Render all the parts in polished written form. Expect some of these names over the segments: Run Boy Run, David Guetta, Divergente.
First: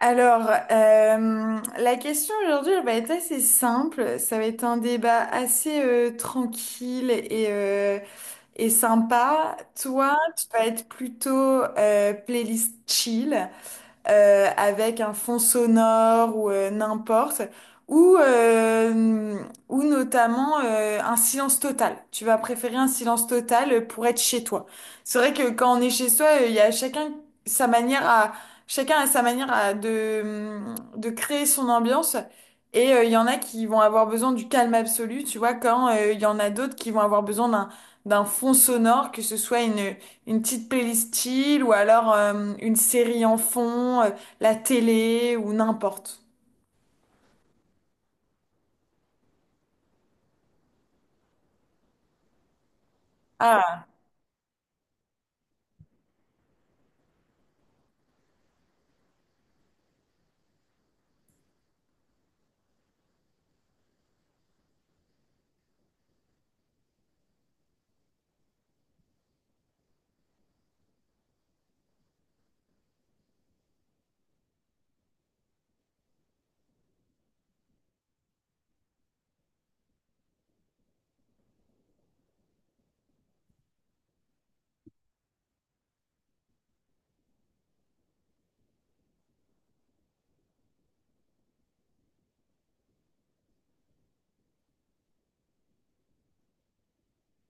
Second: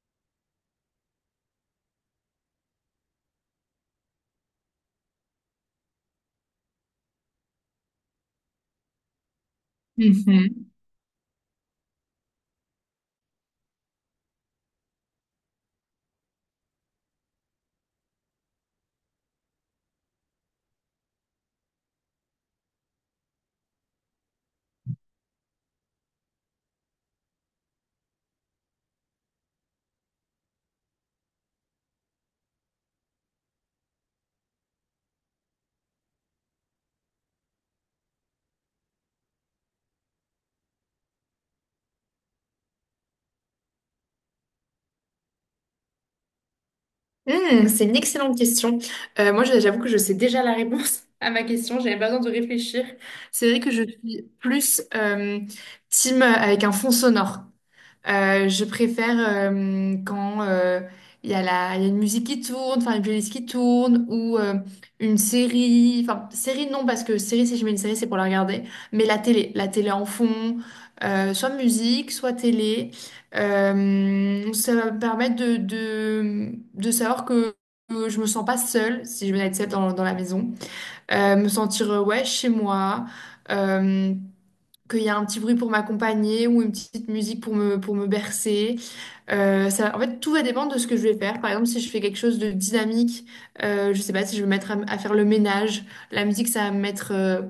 La question aujourd'hui, elle va être assez simple. Ça va être un débat assez tranquille et et sympa. Toi, tu vas Mhm. être plutôt playlist chill avec un fond sonore ou n'importe, ou, euh, ou notamment un silence total. Tu vas préférer un silence total pour être chez toi. C'est vrai que quand on est chez soi, il y a chacun sa manière à, chacun a sa manière de créer son ambiance. Il y en a qui vont avoir besoin du calme absolu, tu vois, quand il y en a d'autres qui vont avoir besoin d'un fond sonore, que ce soit une petite playlist chill ou alors une série en fond, la télé ou n'importe. Hmm, c'est une excellente question. Moi, j'avoue que je sais déjà la réponse à ma question. J'avais pas besoin de réfléchir. C'est vrai que je Ah. suis plus team avec un fond sonore. Je préfère quand il y a il y a une musique qui tourne, enfin une playlist qui tourne, ou une série, enfin série non, parce que série, si je mets une série, c'est pour la regarder, mais la télé en fond, soit musique, soit télé. Ça va me permettre de, de savoir que je me sens pas seule, si je venais être seule dans la maison. Me sentir, ouais, chez moi. Euh, Qu'il y a un petit bruit pour m'accompagner ou une petite musique pour me bercer. Ça, en fait, tout va dépendre de ce que je vais faire. Par exemple, si je fais quelque chose de dynamique, je sais pas, si je vais me mettre à faire le ménage, la musique, ça va me mettre euh,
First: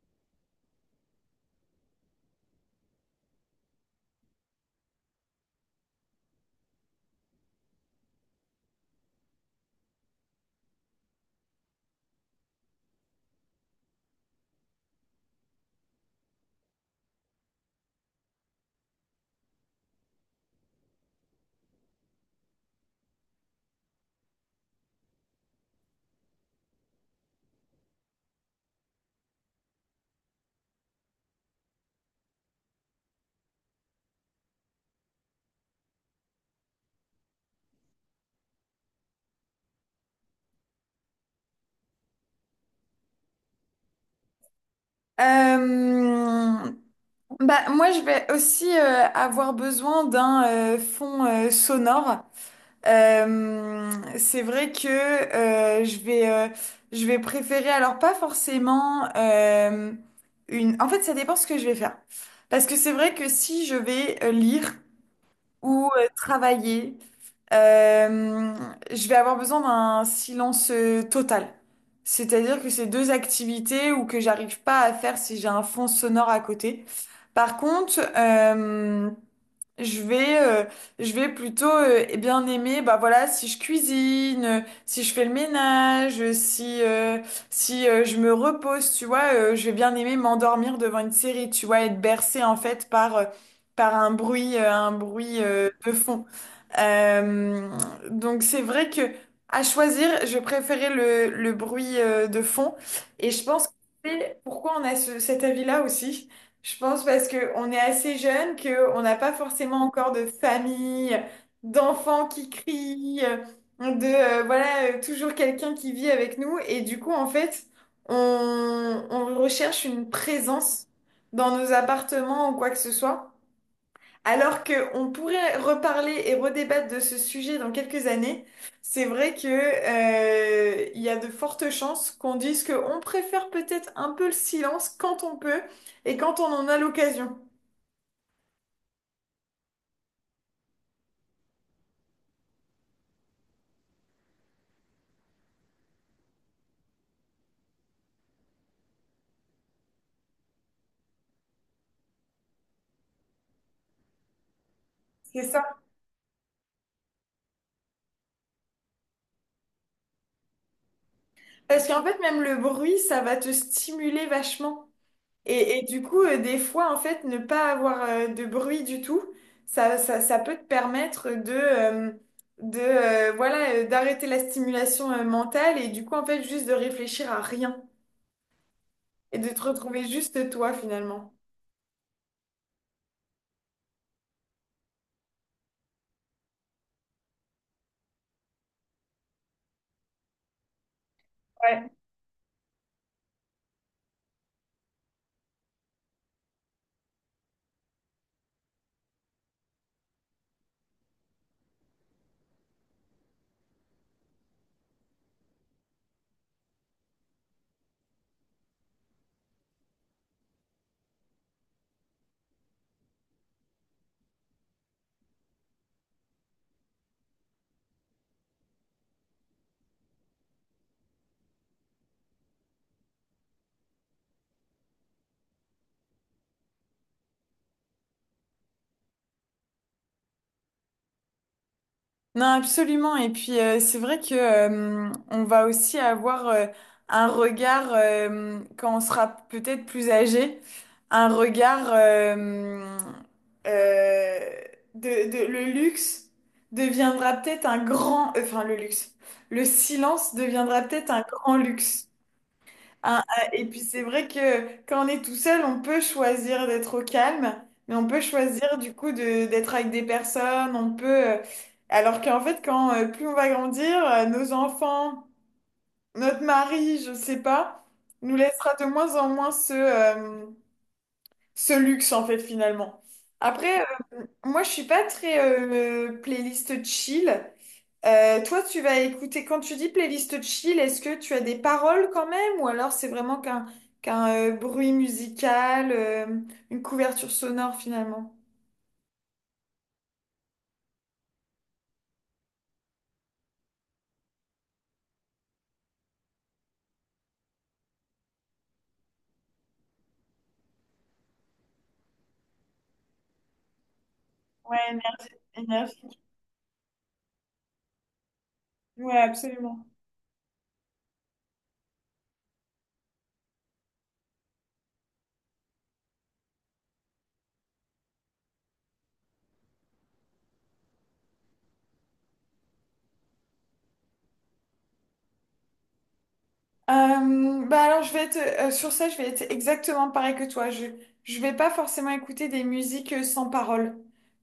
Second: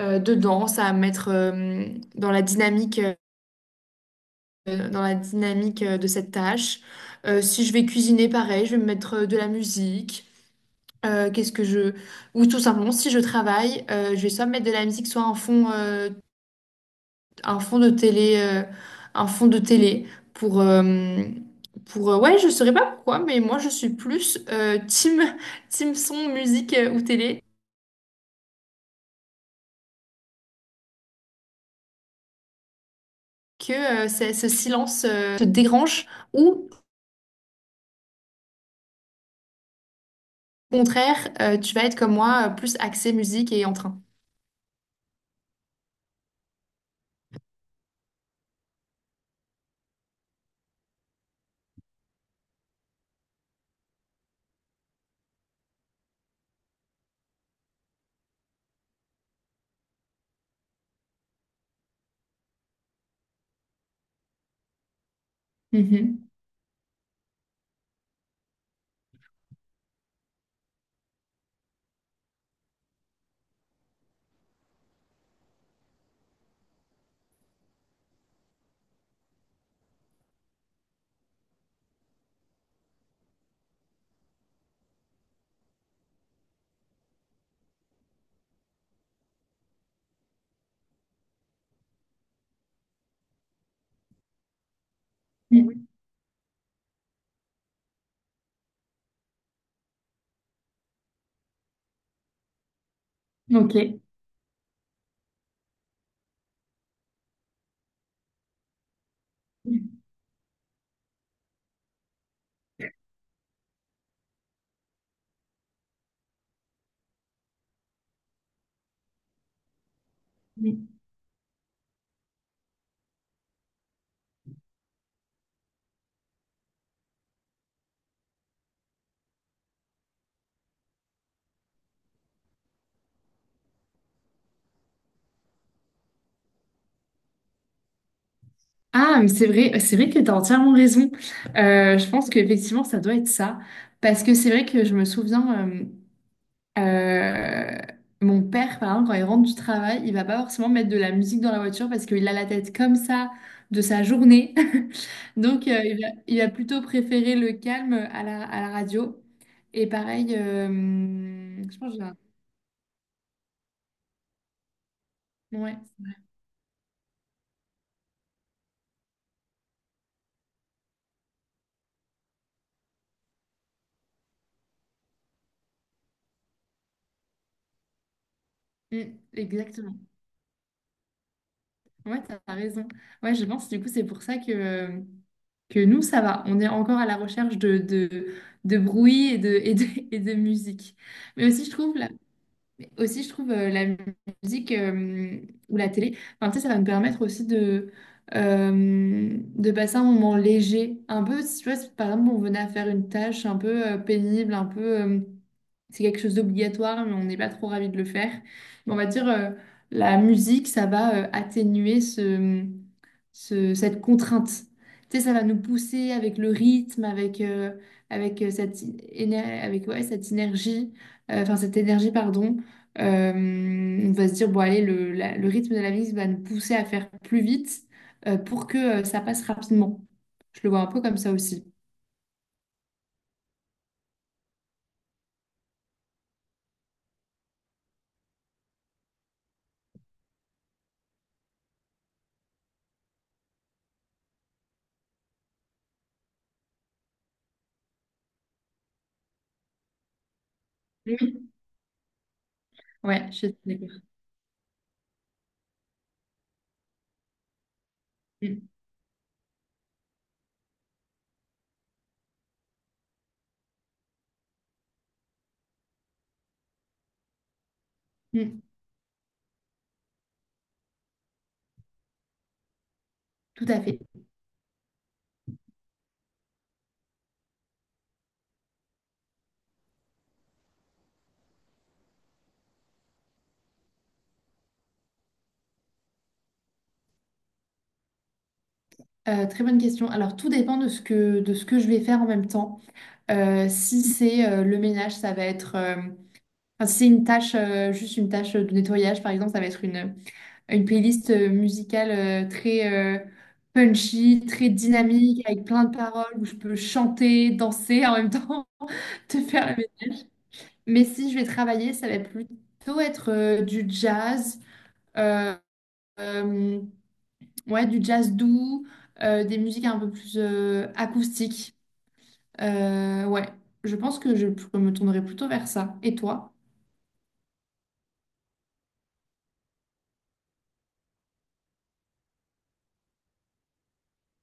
euh, dedans, ça va me mettre dans la dynamique, de cette tâche. Si je vais cuisiner, pareil, je vais me mettre de la musique. Qu'est-ce que je... Ou tout simplement, si je travaille, je vais soit me mettre de la musique, soit un fond de télé, un fond de télé pour, ouais, je saurais pas pourquoi, mais moi je suis plus team, team son, musique ou télé que ce silence te dérange, ou au contraire, tu vas être comme moi, plus axé musique et en train. Euh, Moi, je vais aussi avoir besoin d'un fond sonore. Euh, c'est vrai que je vais préférer, alors pas forcément une... En fait, ça dépend ce que je vais faire. Parce que c'est vrai que si je vais lire... ou Mhm. travailler. Euh, je vais avoir besoin d'un silence total. C'est-à-dire que c'est deux activités ou que j'arrive pas à faire si j'ai un fond sonore à côté. Par contre, je vais, euh, je vais plutôt bien aimer, bah voilà, si je cuisine, si je fais le ménage, si, si je me repose, tu vois, je vais bien aimer m'endormir devant une série, tu vois, être bercée en fait par par un bruit, un bruit Mm. de fond. Euh, donc c'est vrai que à choisir, je préférais le bruit de fond, et je pense que Ok. c'est pourquoi on a cet avis-là aussi. Je pense parce que on est assez jeune, que on n'a pas forcément encore de famille, d'enfants qui crient, de voilà toujours quelqu'un qui vit avec nous et du coup en fait on recherche une présence Mm. dans nos appartements ou quoi que ce soit. Alors qu'on pourrait reparler et redébattre de ce sujet dans quelques années, c'est vrai que, il y a de fortes chances qu'on dise qu'on préfère peut-être un peu le silence quand on peut et quand on en a l'occasion. Ah, mais c'est vrai que tu as entièrement raison. Je pense qu'effectivement, ça doit être ça. Parce que c'est vrai que je me souviens. Euh, Mon père, par exemple, quand il rentre du travail, il va pas forcément mettre de la musique dans la voiture parce qu'il a la tête comme ça de sa journée. C'est ça. Donc, il va plutôt préférer le calme à la radio. Et pareil, je Parce pense que qu'en j'ai un- fait, même le bruit, ça va te stimuler vachement. Ouais. Et du coup, des fois, en fait, ne pas avoir de bruit du tout, ça peut te permettre de, voilà, d'arrêter la stimulation mentale et du coup, en fait, juste de réfléchir à rien. Mm, Et de te exactement. retrouver juste toi finalement. Ouais, t'as raison. Ouais, je pense du coup, c'est pour ça que nous, ça va. On est encore à la recherche de, de bruit et de, et de musique. Mais aussi, je Ouais. trouve, mais aussi, je trouve la musique ou la télé, enfin, tu sais, ça va me permettre aussi de passer un moment léger. Un peu, si tu vois, si par exemple, on venait à faire une tâche un peu pénible, un peu. C'est quelque chose d'obligatoire, mais on n'est pas trop ravi de le faire. Mais on va dire, la musique, ça va atténuer ce, cette contrainte. Tu sais, ça va nous pousser avec le rythme, avec, euh, cette, avec ouais, cette énergie, enfin cette énergie, pardon. Euh, on va se dire, bon, allez, le rythme de la vie va nous pousser à faire plus vite pour que ça passe rapidement. Je le vois un peu comme ça aussi. Non, absolument. Et puis, c'est vrai que, on va aussi avoir un regard, quand on sera peut-être plus âgé, un regard euh, de, le luxe deviendra peut-être un grand, enfin le luxe, le silence deviendra peut-être Oui, un grand luxe. Ah, ouais, je ah, suis et puis d'accord. c'est vrai que quand on est tout seul, on peut choisir d'être au calme, mais on peut Mm. choisir du coup de d'être avec des personnes, on peut... Alors qu'en fait, quand plus on va grandir, nos enfants, notre mari, je sais pas, nous Mm. laissera de moins en moins ce ce luxe en fait finalement. Tout Après, à fait. Moi je suis pas très playlist chill. Toi, tu vas écouter, quand tu dis playlist chill, est-ce que tu as des paroles quand même ou alors c'est vraiment qu'un bruit musical, une couverture sonore finalement? Très bonne question. Alors, tout dépend de ce que, je vais faire en même temps. Si c'est le ménage, ça va être... enfin, si c'est une tâche, juste une tâche de nettoyage, par exemple, ça va être une playlist musicale très punchy, très Ouais, éner- dynamique, avec plein de énergie. paroles où je peux chanter, danser en même temps, Ouais, te faire la absolument. ménage. Mais si je vais travailler, ça va plutôt être du jazz, euh, euh, ouais, du jazz doux, des musiques un peu plus acoustiques. Ouais, je pense que je me tournerai plutôt vers ça. Et toi? Bah alors je vais être sur ça, je vais être exactement pareil que toi. Je vais pas forcément écouter des musiques sans parole.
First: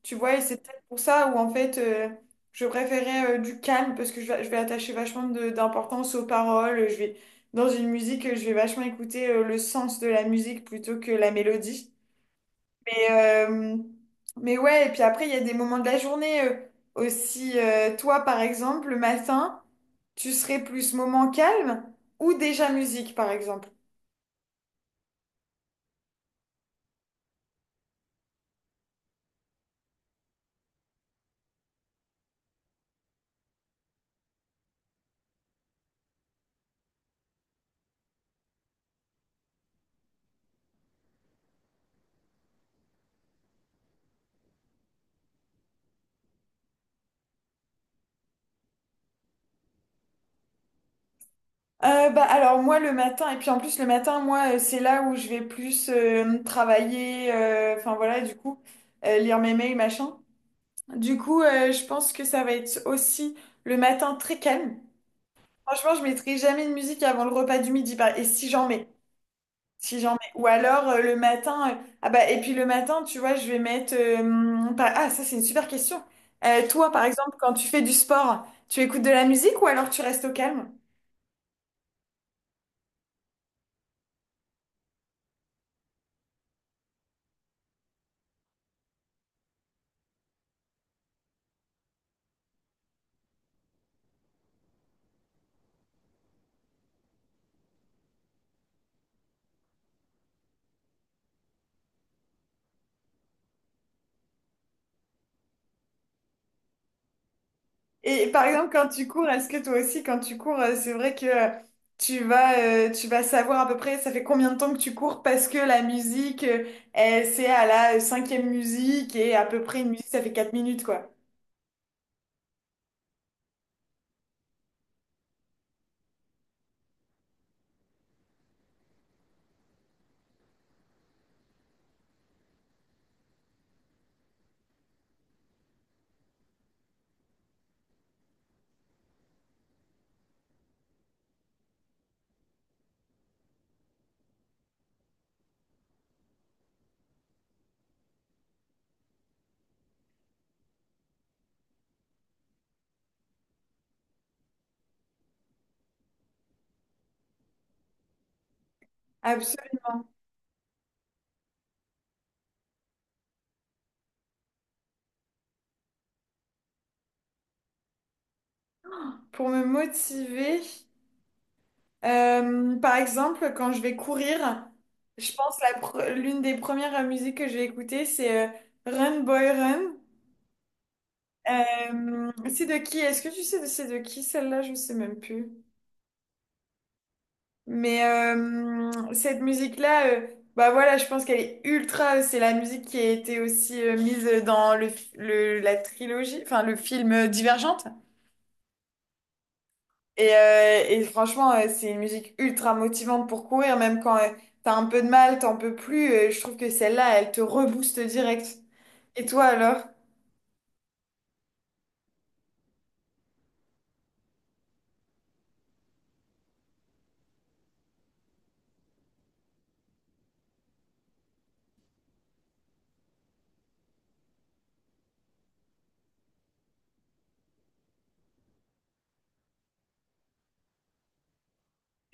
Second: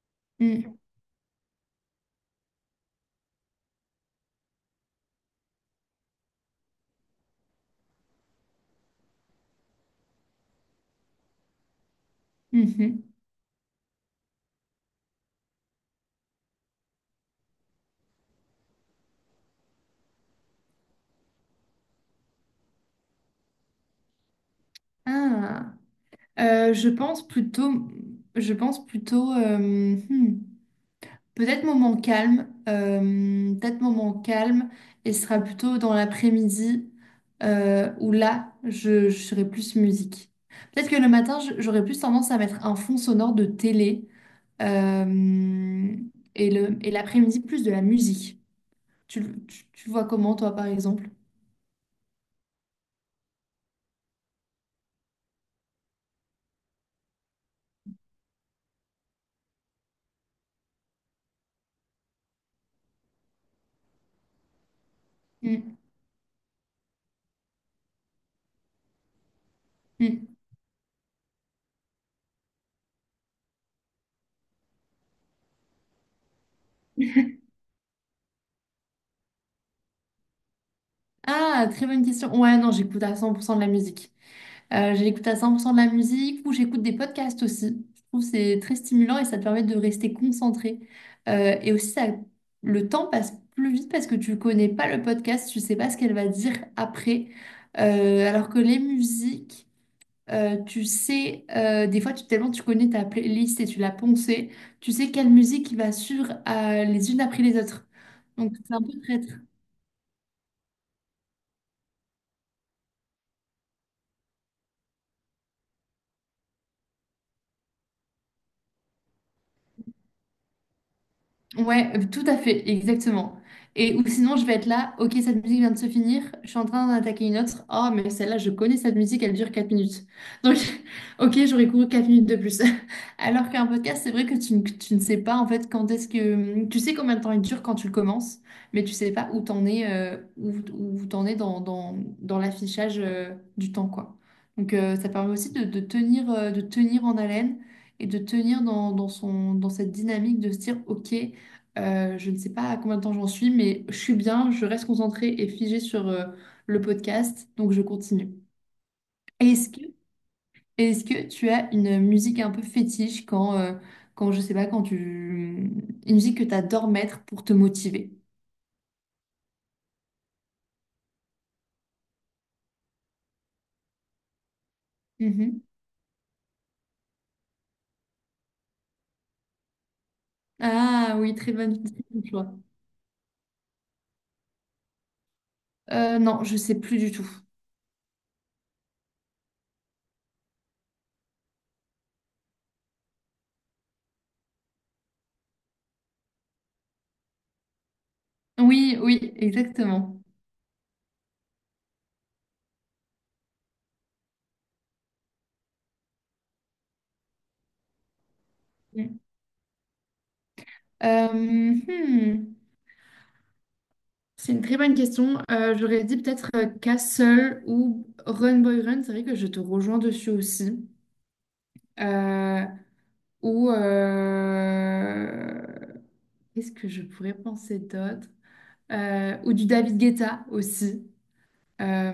Tu vois, et c'est Mm, peut-être pour ça où en fait je préférais du calme parce que je vais attacher vachement d'importance aux paroles. Je vais dans une musique, je vais vachement écouter le sens de la musique plutôt que la mélodie. mhm. Mais, euh, mais ouais, et puis après, il y a des moments de la journée aussi. Toi, par exemple, le matin, tu serais plus moment calme ou déjà musique, par exemple? Ah. Je pense plutôt, hmm, peut-être moment calme, et ce sera plutôt dans l'après-midi où là, je serai plus musique. Peut-être que le matin, j'aurais plus tendance à mettre un fond sonore de télé euh, et l'après-midi, plus de la musique. Tu vois comment, toi, par exemple? Bah, alors moi le matin, et puis en plus le matin, moi c'est là où je vais plus travailler, enfin voilà, du coup, lire mes mails, machin. Du coup, je pense que ça va être aussi le matin très calme. Mm, Franchement, je mettrai jamais de musique avant le repas du midi, par- et si j'en mets. Si j'en mm. mets. Ou alors le matin. Ah bah, et puis le matin, tu vois, je vais mettre. Ah, ça, c'est une super question. Toi, par exemple, quand tu fais du sport, tu écoutes de la musique ou alors tu restes au calme? Ah, très bonne question. Ouais, non, j'écoute à 100% de la musique. J'écoute à 100% de la musique ou j'écoute des podcasts aussi. Je trouve que c'est très stimulant et ça te permet de rester concentré. Et aussi, ça, le temps passe plus vite parce que tu connais pas le podcast, tu sais pas ce qu'elle va dire après. Alors que les musiques, tu sais, des fois, tellement tu connais ta playlist et tu l'as poncée, tu sais quelle musique va suivre les unes après les autres. Et par Donc, exemple, c'est un quand peu tu très. cours, est-ce que toi aussi, quand tu cours, c'est vrai que tu vas, tu vas savoir à peu près ça fait combien de temps que tu cours parce que la musique, elle, c'est à la cinquième musique et à peu près une musique, ça fait 4 minutes, quoi. Ouais, tout à fait, exactement. Et ou sinon, je vais être là, ok, cette musique vient de se finir, je suis en train d'en attaquer une autre. Oh, mais celle-là, je connais cette musique, elle dure 4 minutes. Donc, ok, j'aurais couru 4 minutes de plus. Alors qu'un podcast, c'est vrai que tu ne sais pas en fait quand est-ce que. Tu sais combien de temps il dure quand tu le commences, mais tu sais pas où t'en es, où t'en es dans, dans dans l'affichage du temps, quoi. Donc, ça permet aussi de tenir en haleine et de tenir dans, dans son, dans cette dynamique de se dire, OK. Je ne sais pas à combien de temps j'en suis, mais je suis bien, je reste concentrée et figée sur le podcast, donc je continue. Est-ce Absolument. que, est-ce que tu as une musique un peu fétiche quand je sais pas, quand tu... Une musique que tu adores mettre pour te motiver? Pour me motiver. Par exemple, quand je vais courir, je pense Mhm. L'une des premières musiques que je vais écouter, c'est Run Boy Run. Ah oui, très bon choix. C'est de qui? Est-ce que tu sais de c'est de qui celle-là? Je sais même plus. Non, je sais plus du tout. Mais cette musique-là, bah voilà, je pense qu'elle est ultra. C'est la musique qui a été aussi mise dans le, la trilogie, enfin le film Divergente. Oui, oui, exactement. Et franchement, c'est une musique ultra motivante pour courir, même quand t'as un peu de mal, t'en peux plus. Je trouve que celle-là, elle te rebooste direct. Mm. Et toi alors? Euh, hmm. C'est une très bonne question. J'aurais dit peut-être Castle ou Run Boy Run. C'est vrai que je te rejoins dessus aussi. Euh, ou qu'est-ce que je pourrais penser d'autre? Ou du David Guetta aussi.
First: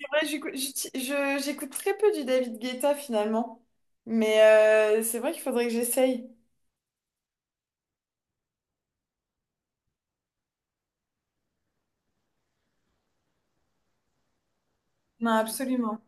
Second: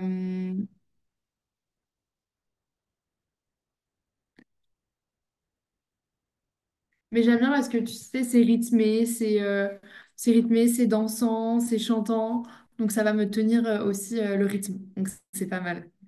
C'est vrai, j'écoute très peu du David Guetta finalement, mais c'est vrai qu'il faudrait que j'essaye. mais j'aime bien parce que tu sais, c'est rythmé, c'est dansant, c'est chantant. Donc ça va me tenir aussi le rythme. Donc Non, c'est pas mal. absolument.